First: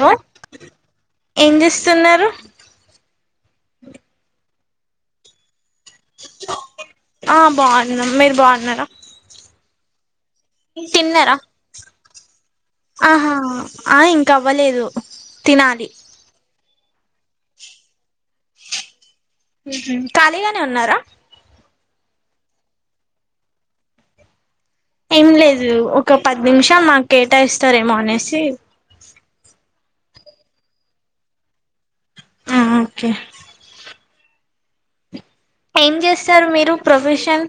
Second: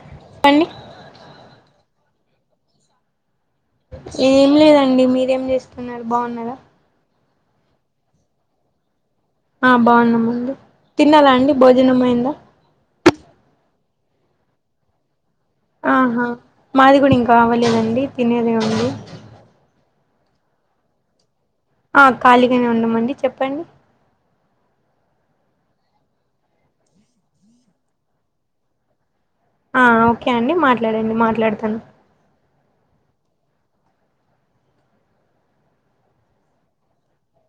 లో చెప్పండి ఏం చేస్తున్నారు ఏం లేదండి మీరేం చేస్తున్నారు బాగున్నారా ఆ బాగున్నం మీరు బాగున్నారా ఆ బాగున్నామండి తిన్నరా తిన్నారాడి భోజనమైందా ఆహా ఆ ఇంక అవ్వలేదు తినాలి ఆహా మాది కూడా ఇంకా అవ్వలేదండి తినేదే ఉంది ఉహ్మ్ ఖాళీగానే ఉన్నారా అ ఖాళీగానే ఉన్నామండి చెప్పండి ఏం లేదు ఒక పది నిమిషాలు మాకు కేటా ఇస్తారేమో అనేసి ఆ ఓకే అండి మాట్లాడండి మాట్లాడతాను ఆ ఓకే ఏం చేస్తారు మీరు ప్రొఫెషన్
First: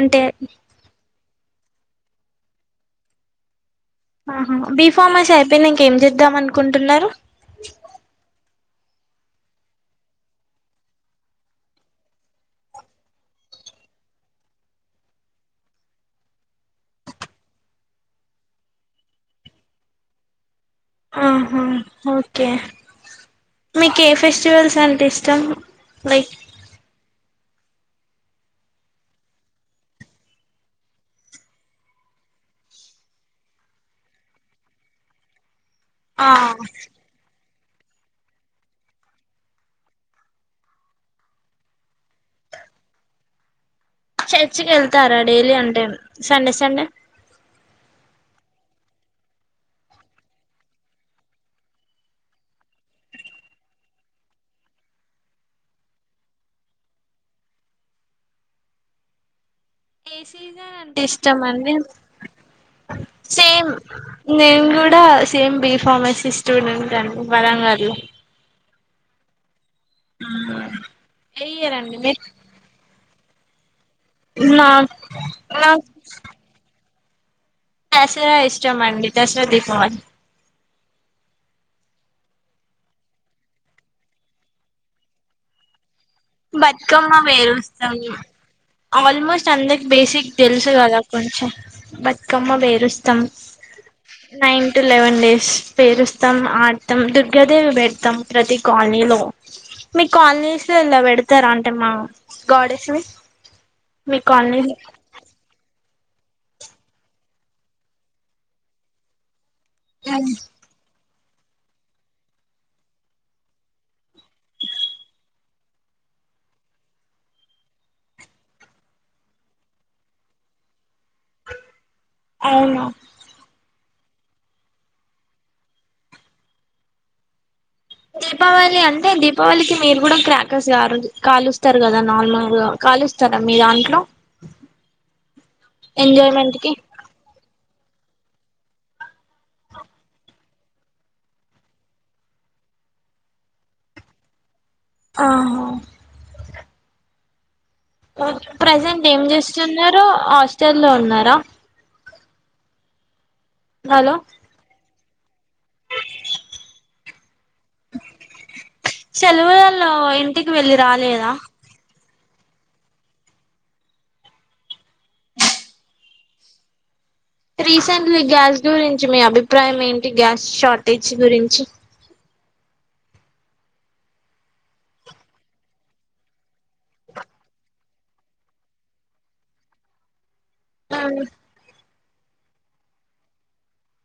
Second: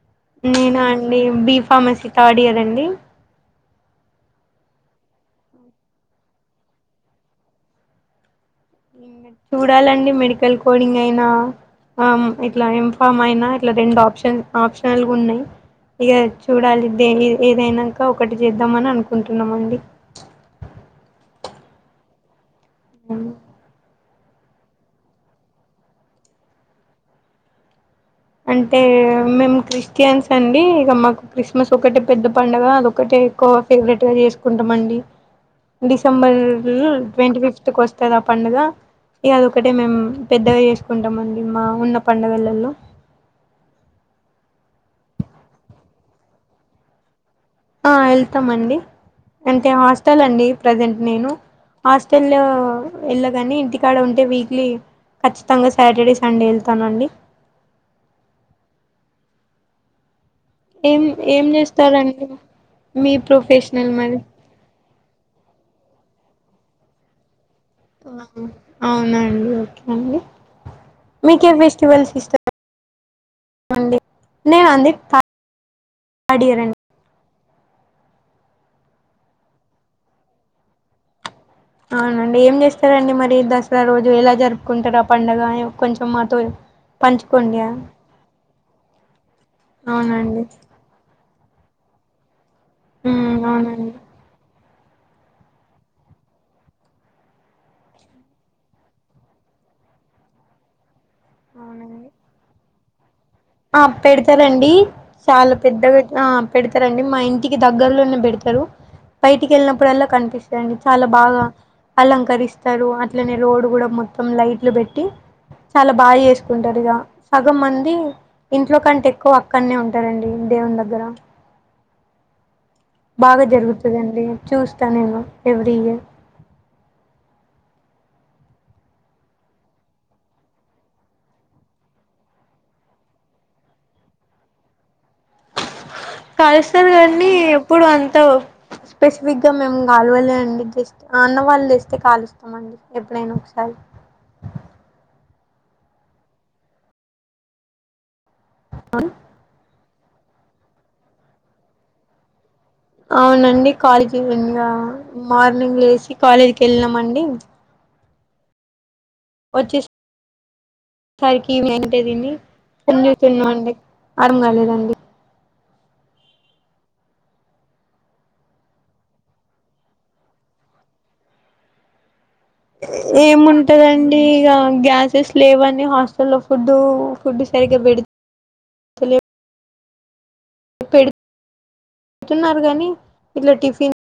అంటే నేను అండి బి ఫార్మసీ థర్డ్ ఇయర్ అండి ఆహా బి ఫామాసి అయిపోయినంక ఎం చేద్దాం అనుకుంటున్నరు చూడాలండి మెడికల్ కోడింగ్ అయినా ఆ ఇట్లా ఇంఫామ్ అయినా ఇట్లా రెండు ఆప్షన్ ఆప్షనల్గా ఉన్నాయి ఇగ చూడాలి దేని ఏదైనాంక ఒకటి చేద్దామని అనుకుంటున్నామండి ఆహా ఓకే మీ కే ఫెస్టివల్స్ అంటే ఇష్టం లైక్ అంటే మేము క్రిస్టియన్స్ అండి ఇగ మాకు క్రిస్మస్ ఒకటే పెద్ద పండుగ అదొకటే ఎక్కువగా ఫేవరెట్ గా చేసుకుంటామండి ఆ డిసెంబర్ ట్వంటిఫిఫ్త్ కు వస్తది ఆ పండుగ ఇగ అదొకటే మేము పెద్దగా చేసుకుంటామండి మా ఉన్న పండగలల్లో చర్చికి వెళ్తారా డైలీ అంటే సండే సండే ఆ వెళ్తామండి అంటే హాస్టల్ అండి ప్రజెంట్ నేను హాస్టల్లో వెళ్ళగని ఇంటికాడ ఉంటే వీక్లీ ఖచ్చితంగా సాటర్డే సండే వెళ్తానండి [unintelligible] అంటే ఏం ఇష్టం ఏం అండి చేస్తారండి మీ సేమ్ ప్రొఫెషనల్ మరి నేను కూడా సేమ్ బిఫార్సిస్ స్టూడెంట్ అండి వరంగల్లో అన్ని ఓకే అండి ఏ మీకే ఇయర్ అండి ఫెస్టివల్స్ మీరు ఇష్ట డే నా నేను అంది పా నాకు థర్డ్ ఇయర్ అండి దసరా ఇష్టం అండి దసరా దీపావళి అవునండి ఏం చేస్తారండి మరి దసరా రోజు ఎలా జరుపుకుంటారు ఆ పండగ అ కొంచెం మాతో బతుకమ్మ పంచుకోండి పెరుస్తామ్ ఆల్మోస్ట్ అందరికి బేసిక్ అవునండి తెలుసు కదా కొంచెం బట్ క్కమ్మ బేరుస్తాం ఉమ్ అవునండి నైన్ టు లెవెన్ డేస్ పేరుస్తాం ఆడతాం దుర్గాదేవి పెడతాం ప్రతి కాలనీలో మీ కాలనీస్లల్లా వెడతారా అంటే మా గాడెస్ ని అ మీ పెడతారండి కాలనీలో చాలా పెద్దగా ఆ పెడతారండి మా ఇంటికి దగ్గరలోనే పెడతారు బయటికి వెళ్ళినప్పుడల్లా కనిపిస్తాయండి చాలా బాగా అలంకరిస్తారు అట్లనే రోడ్ కూడా మొత్తం లైట్లు బెట్టి చాలా బాగ చేసుకుంటారు ఇగ సగం మంది ఇంట్లో కంటే ఎక్కువ అక్కనే ఉంటారండి దేవుని దగ్గర అవున బాగా జరుగుతదండి చూస్తా నేను ఎవ్రీ ఇయర్ దీపావళి అంటే దీపావళికి మీరు కూడా క్రాకర్స్ కారు కాలుస్తారు కదా నార్మల్ గా కాలుస్తార మీ దాంట్లో ఎంజాయ్మెంట్ కి కాలుస్తారు కానీ ఎప్పుడు అంతగ స్పెసిఫిక్ గా మేము గాలవలే అండి జస్ట్ మ అన్నవాళ్ళు తేస్తే కాలుస్తామ అండి ఎప్పుడైనా ఒకసారి ఆహా ప్రజెంట్ ఏం చేస్తున్నారు హాస్టలో ఉన్నారా అవునండి హలో కాలేకి ఇంగ మార్నింగ్ లేసి కాలేజీకి ఎళ్ళినాం అండి సెలవుల ల్లో ఇంటికి వెళ్ళి రాలేదా వచ్చేసరికి [unintelligible] తిన్నామండి ఆరమ కాలేదండి రీసెంట్లీ గ్యాస్ గురించి మీ అభిప్రాయం ఏంటి గ్యాస్ షార్టేజ్ గురించి ఏముంటదండి ఇక గ్యాసెస్ లేవని హాస్టల్లో ఫుడ్ ఫుడ్ సరిగా పె త లే వ్ అవును తున్నారు గానీ ఇట్లా టిఫిన్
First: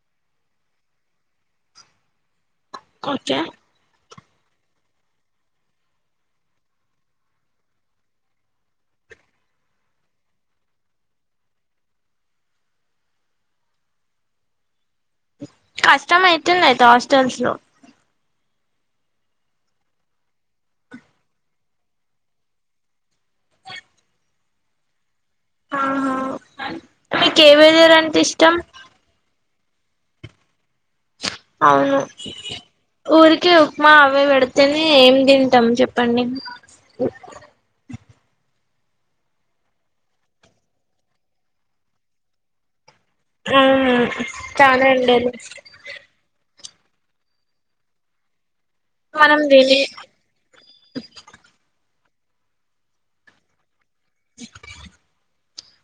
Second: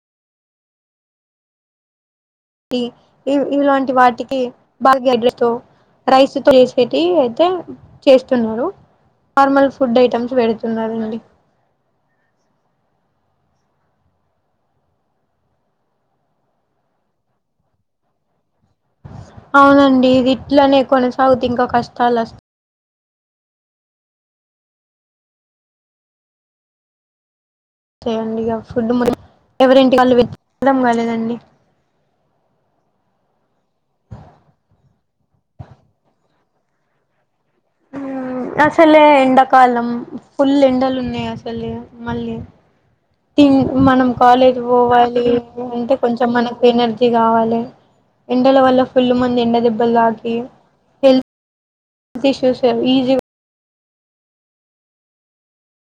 ఇ ఇ ఓకే ఇలాంటి వాటి ఇ [unintelligible] రైస్ తో చేసేటి అయితే చేస్తున్నారు నార్మల్ ఫుడ్ ఐటెమ్స్ పెడుతున్నారండి కష్టం అయితుంది అయితే హాస్టల్స్ లో అవునండి ఇది ఇట్లనే కొనసాగుతే ఇంకా కష్టాలుస్ ఆహా ఏ వెదర్ కె అంటే అండి ఇష్టం ఇగ ఫుడ్ [unintelligible] ఎవరింటికి వాళ్ళు అర్ధం కాలేదండి అవును ఊరికే ఉప్మా అవె వెడితేనే ఏం తింటాం చెప్పండి ఊమ్ అసలే ఎండాకాలం ఫుల్ ఎండలు ఉన్నాయి అసలే మళ్ళీ థింగ్ మ్మ్ మనం కాలేజ్ చానా వోవాలి ఎండలు అంటే కొంచెం మనకు. ఎనర్జీ కావాలి ఎన్. ఎండల వల్ల ఫుల్ మనం ముందు ఎండ తిని దెబ్బలు తాకి హెల్త్. [unintelligible] ఈజి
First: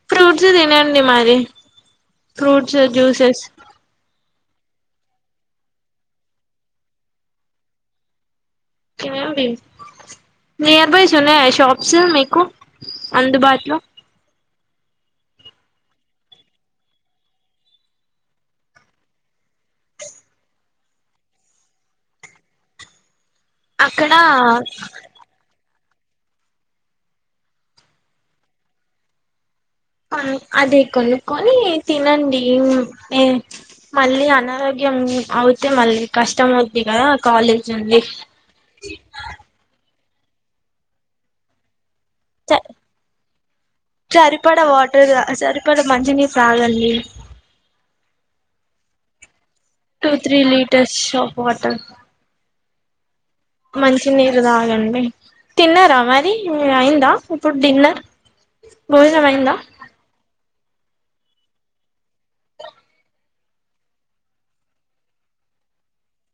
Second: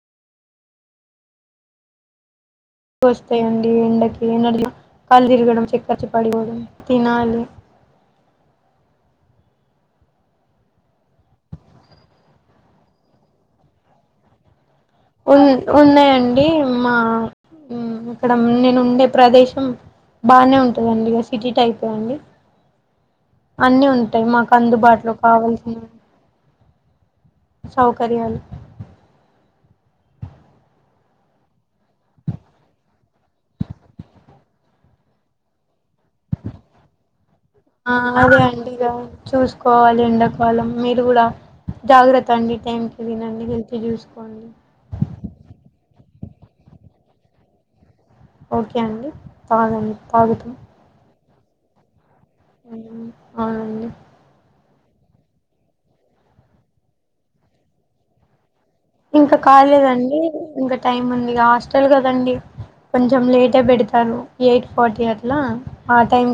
ఫ్రూట్స్ తినండి మారి ఫ్రూట్స్ జ్యూసెస్ తినాలి కళ్ళు తిరగడం చెక్కరోచ్చి పాడిపొవడం తినాలి. తిన్నండి నియర్ బాయ్స్ ఉన్నాయా షాప్స్ మీకు. అందుబాట్లో. ఉన్ ఉన్నాయండి మా. ఉమ్ ఇక్కడ నేను ఉండే ప్రదేశం బానే ఉంటదండి ఇగ సిటీ టైపే అండి. అన్ని అక్కడ ఉంటాయి మాకు అందుబాట్లో కావల్సినవి. సౌకర్యాలు. అద్ అదీ కొనుక్కొని తినండి మేం మే మళ్ళీ అనారోగ్యం. ఉమ్ అవుతే మళ్ళీ కష్టం ఔద్ది గదా కాలేజ్ ఆ ఉంది. ఎండకాలం మీరు గుడా. జాగ్రత్త అండి టైంకి తినండి హెల్త్ జుసుకోండి. సరిపడ వాటర్ సరిపడ మంచినీరు తాగండి. ఓకె అండి. తాగండి టూ త్రీ తాగుతాం లీటర్స్ ఆఫ్ వాటర్. ఔనండి. తిన్నరా మరి అయిందా ఇప్పుడు డిన్నర్. భోజనం ఇంక అయిందా కాలేదండి ఇంక టైమ్ ఉంది హాస్టల్ కదండి. కొంచం లేటే పెడతారు ఎయిట్ ఫార్టీ అట్లా ఆ టైం.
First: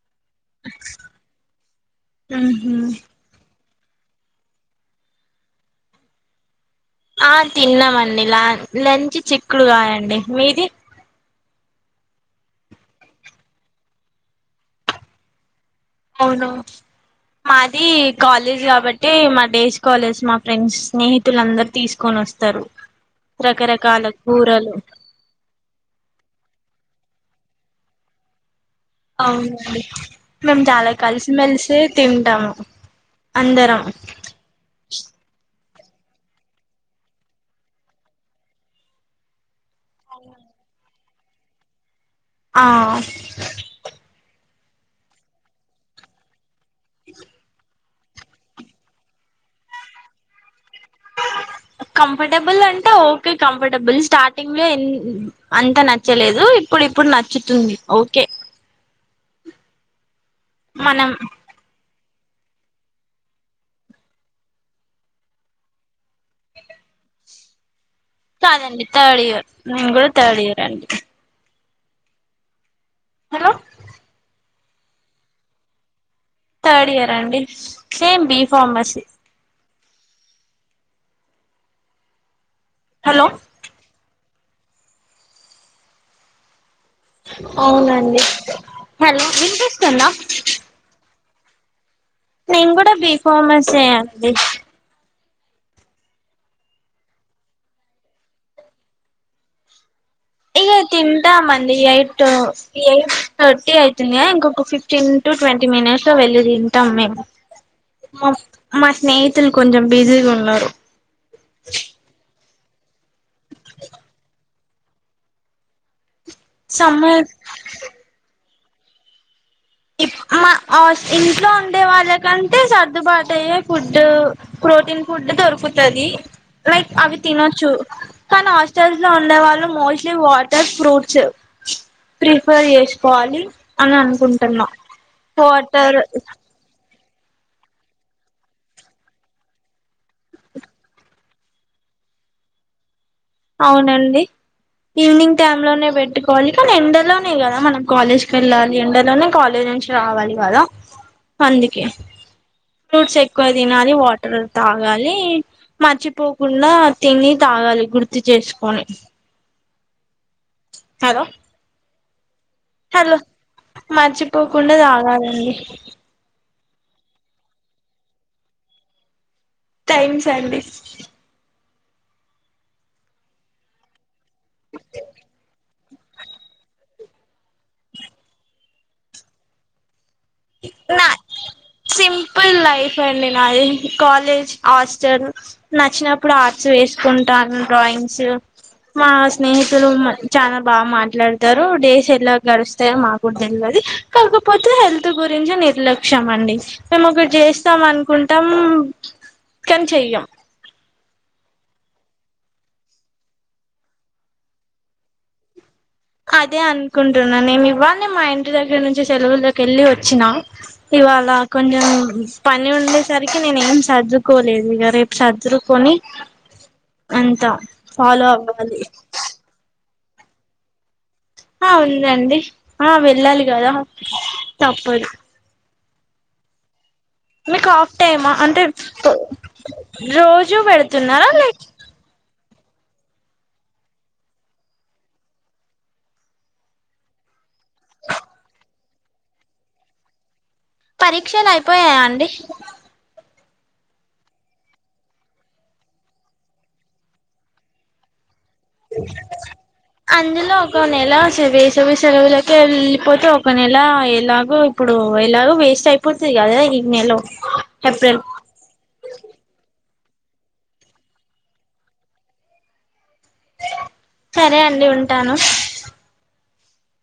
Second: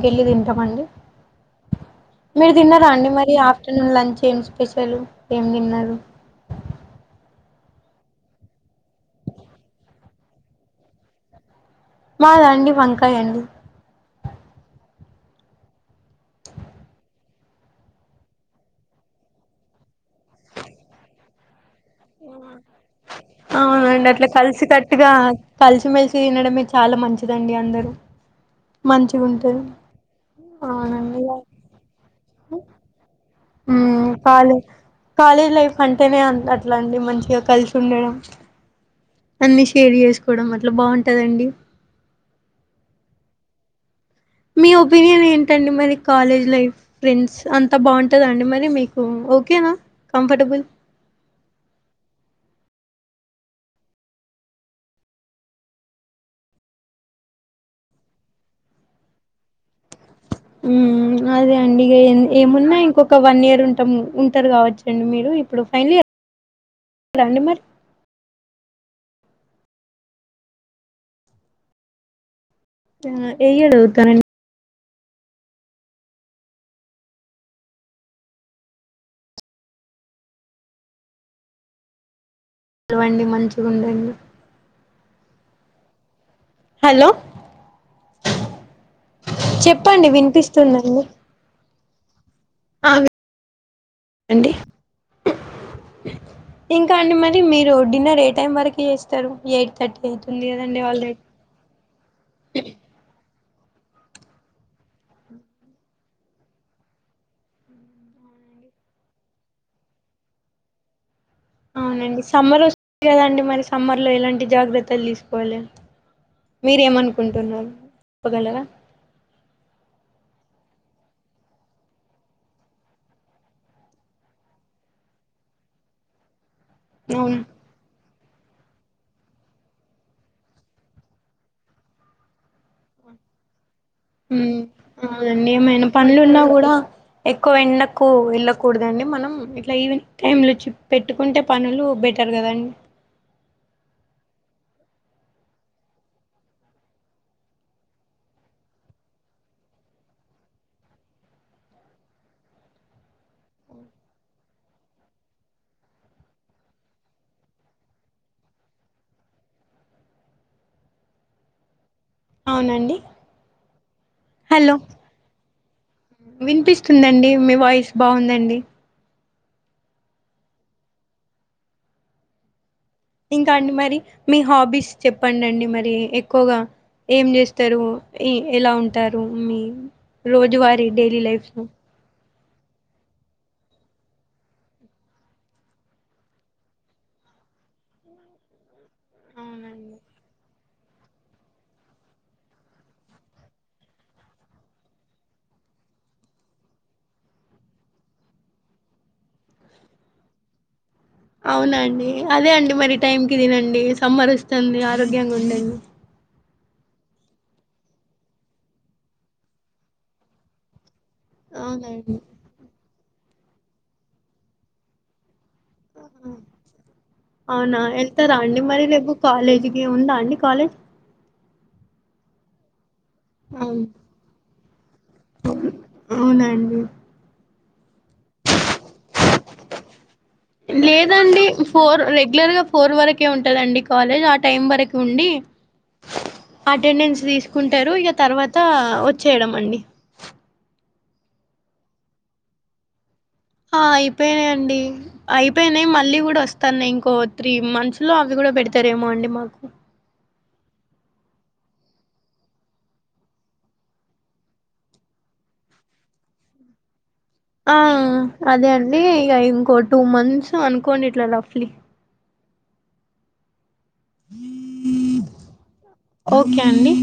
మీరు ఉహు తిన్నరాండి మరి ఆహ్. తిన్నా లంచ్ ఏం స్పెషలు ఏం తిన్నారు. ఆహ్ తిన్నామండి లా లంచ్ చిక్కుడుగాయండి మీది. మాద అండి వంకాయాండి. ఔనా. మాది కాలేజ్ కాబట్టి మా డేస్ కలర్స్ మా ఫ్రెండ్స్ ని స్నేహితులందర్. తీస్కొనొస్తరు రకరకాల అవునండి కూరలు. తీనడమే చాలా మంచిదండి అందరూ. మంచిగుంటది. మేం చాలా కలిసిమెలిసే తింటాము. అందరం ఉమ్ కాలే కాలేజ్ లైఫ్. అంటేనే అన్ అట్లాటి మంచిగా కలిసుండడం. షేర్ జేసుకోడం అట్లా బాగుంటదండి. ఆహ్. మీ ఒపీనియన్ ఏంటండి మరి కాలేజ్ లైఫ్ ఫ్రెండ్స్ అన్. అంత బాగుంటదా అండి మరి మీకూ ఓకేనా కంఫర్టెబుల్. కంఫర్టెబుల్ అంటే ఓకే కంఫర్టెబుల్ స్టార్టింగ్ లో ఏం అంత నచ్చలేదు. ఇప్పుడు ఇప్పుడ్ నచ్చుతుంది ఓకే. మనం ఉమ్ అదే అండి. ఏం ఏమున్నాయి ఇంకొక వన్ ఇయర్ ఉంటాం ఉంటారు కావొచ్చండి మీరు ఇప్పుడు ఫైనల్ ఇయర్. రండి మరి. కాదండి థర్డ్ ఇయర్ నేను కూడా థర్డ్ ఇయర్ అండి. ఏ హలో ఇయర్ [unintelligible] థర్డ్ ఇయరే అండి సేమ్ బి ఫార్మసీ. చదవండి హలో మంచిగుండండి. హలో అవునండి. చెప్పండి వినిపిస్తుందండి నేను ఆ గూడా బి ఫార్మసే అండి. ఇంకా అండి మరి మీరూ డిన్నర్ ఏ టైం వరకి జేస్తారు ఎయిట్ థర్టీ. అవుతుంది ఇగ కదండి ఆల్రెడీ తింటామండి ఎయిట్ట్ ఎయిట్. థర్టీ అయితుందిగ ఇంకొక ఫిఫ్టీన్ టు ట్వంటీ మినిట్స్ లో వెళ్ళి తింటాం మేము. మా మా స్నేహితులు కొంచం బిజీగున్నారు. అవునండి సమ్మర్ ఒస్తుంది కదండి మరి సమ్మర్ లో ఎలాంటి జాగ్రత్తలు తీస్కోవాలే. సమ్మర్ మీరేమన్కుంటున్నారు చెప్పగలరా. ఇక్ మా అస్ ఇంట్లో ఉండే వాళ్ళకంటే సర్దుబాటయ్యే ఫుడ్డు ఫుడ్. ప్రోటీన్ ఫుడ్ దొరుకుతది లైక్ అవి అవును తినొచ్చు. కానీ హాస్టల్స్ లో ఉండే వాళ్ళు మోస్ట్లీ వాటర్ ఫ్రూట్సు. ప్రిఫర్ చేస్కోవాలి అని అన్కుం. ఉమ్ అవునండి ఏమైనా పన్లున్నా గూడా. ఎక్కువ ఎండకు వెళ్ళకూడదండి మనం ఇట్లా ఈవినింగ్ టైమ్ లో పెట్టుకుంటే పనులు బెట్. టర్ గదండి. అవునండి. ఈవినింగ్ టైమ్ లోనే పెట్టుకోవాలి కాని ఎండలోనే గదా మనం కాలేజ్ కెళ్ళాలి ఎండలోనే కాలేజ్. నుంచి రావాలి గదా అందుకే. ఫ్రూట్స్ ఎక్కువ తినాలి వాటర్ తాగాలి. మర్చిపోకుండా తిని తాగాలి గుర్తు చేస్కొని. హలో. అవునండి హలో మర్చిపోకుండా హలో దాగాలండి. వినిపిస్తుందండి మీ వాయిస్ బావుందండి. థాంక్స్ అండి. ఇంకా అండి మరి మీ హాబీస్ చెప్పండి మరి. ఎక్కువగా ఏం చేస్తారు ఎలా ఉంటారు మీ. రోజు వారి డెలీ లైఫ్ ను. పుల్ లైఫ్ అండి నాది కాలేజ్ హాస్టల్ నచ్చినప్పుడు ఆర్ట్స్ వేస్కుంటా. Normal drawings. మా స్నేహితులు అవునండి మన్ చాలా బాగా మాట్లాడతారు డేస్ ఎట్ల గడుస్తాయో మాకు తేల్వద్. ది కాకపోతే హేల్ప్. త్ గురించే నిర్లక్ష్యం అండి మేమ్ ఒకట్ జేస్తాం అన్కుంటాం. కానీ చెయ్యం. అవునండి అదే అండి మరి టైం కి తినండి సమ్మరోస్తుంది ఆరోగ్యంగుండండి. అదే అన్కుంటున్నా నేను ఇవళ్ళె మా ఇంటి దగ్గర్ నుంచి సెలవుల్లోకేల్లీ వచ్చినం. ఇవాళ కొంచం అవునండి పని ఉండేసరికి నేనేం సర్దుకోలేదు ఇగ రేప్ సర్దు. కొని అంత అవునా ఫాలో అవ్వాలి. ఇ ఉందా అండి కాలేజ్. ఆహ్ ఉందండి ఆహ్ వెళ్ళాలి గదా అవును తప్పదు. అవునండి. మీక్ హాఫ్ టైమా అంటే రో రోజు వెడ్తున్నార లేదండి లెక్. ఫోర్ రెగ్యులర్ గా ఫోర్ వరకే ఉంటదండి కాలేజ్ ఆ టైం వరకు ఉండి. అటెండెన్స్ తీస్కుంటారు ఇగ తర్వాత వొచ్చేయడం అండి. పరీక్షల్ అయిపోయాయా అండి. ఆహ్ అయిపోయినా అండి అయిపోయినాయ్ మళ్ళీ గుడ వస్తాన్నాయ్ ఇంకో త్రీ మంత్స్ లో అవ్. ఇది గుడా పెడ్తారేమో అండి మాకు. అంటె ఒక నెల సవి వేసవి సెలవులకెళ్ళిపోతే ఒక నెల ఎలాగో ఇప్పుడు ఎల. వేస్ట్ అయిపోతయ్ గదా ఈ నెలలో. ఆహ్ అదే అండి ఇగ ఇంకో టూ మంత్స్ అన్కోండిట్లా రఫ్లీ. సరే అండి ఉంటాను. ఓకే అండి.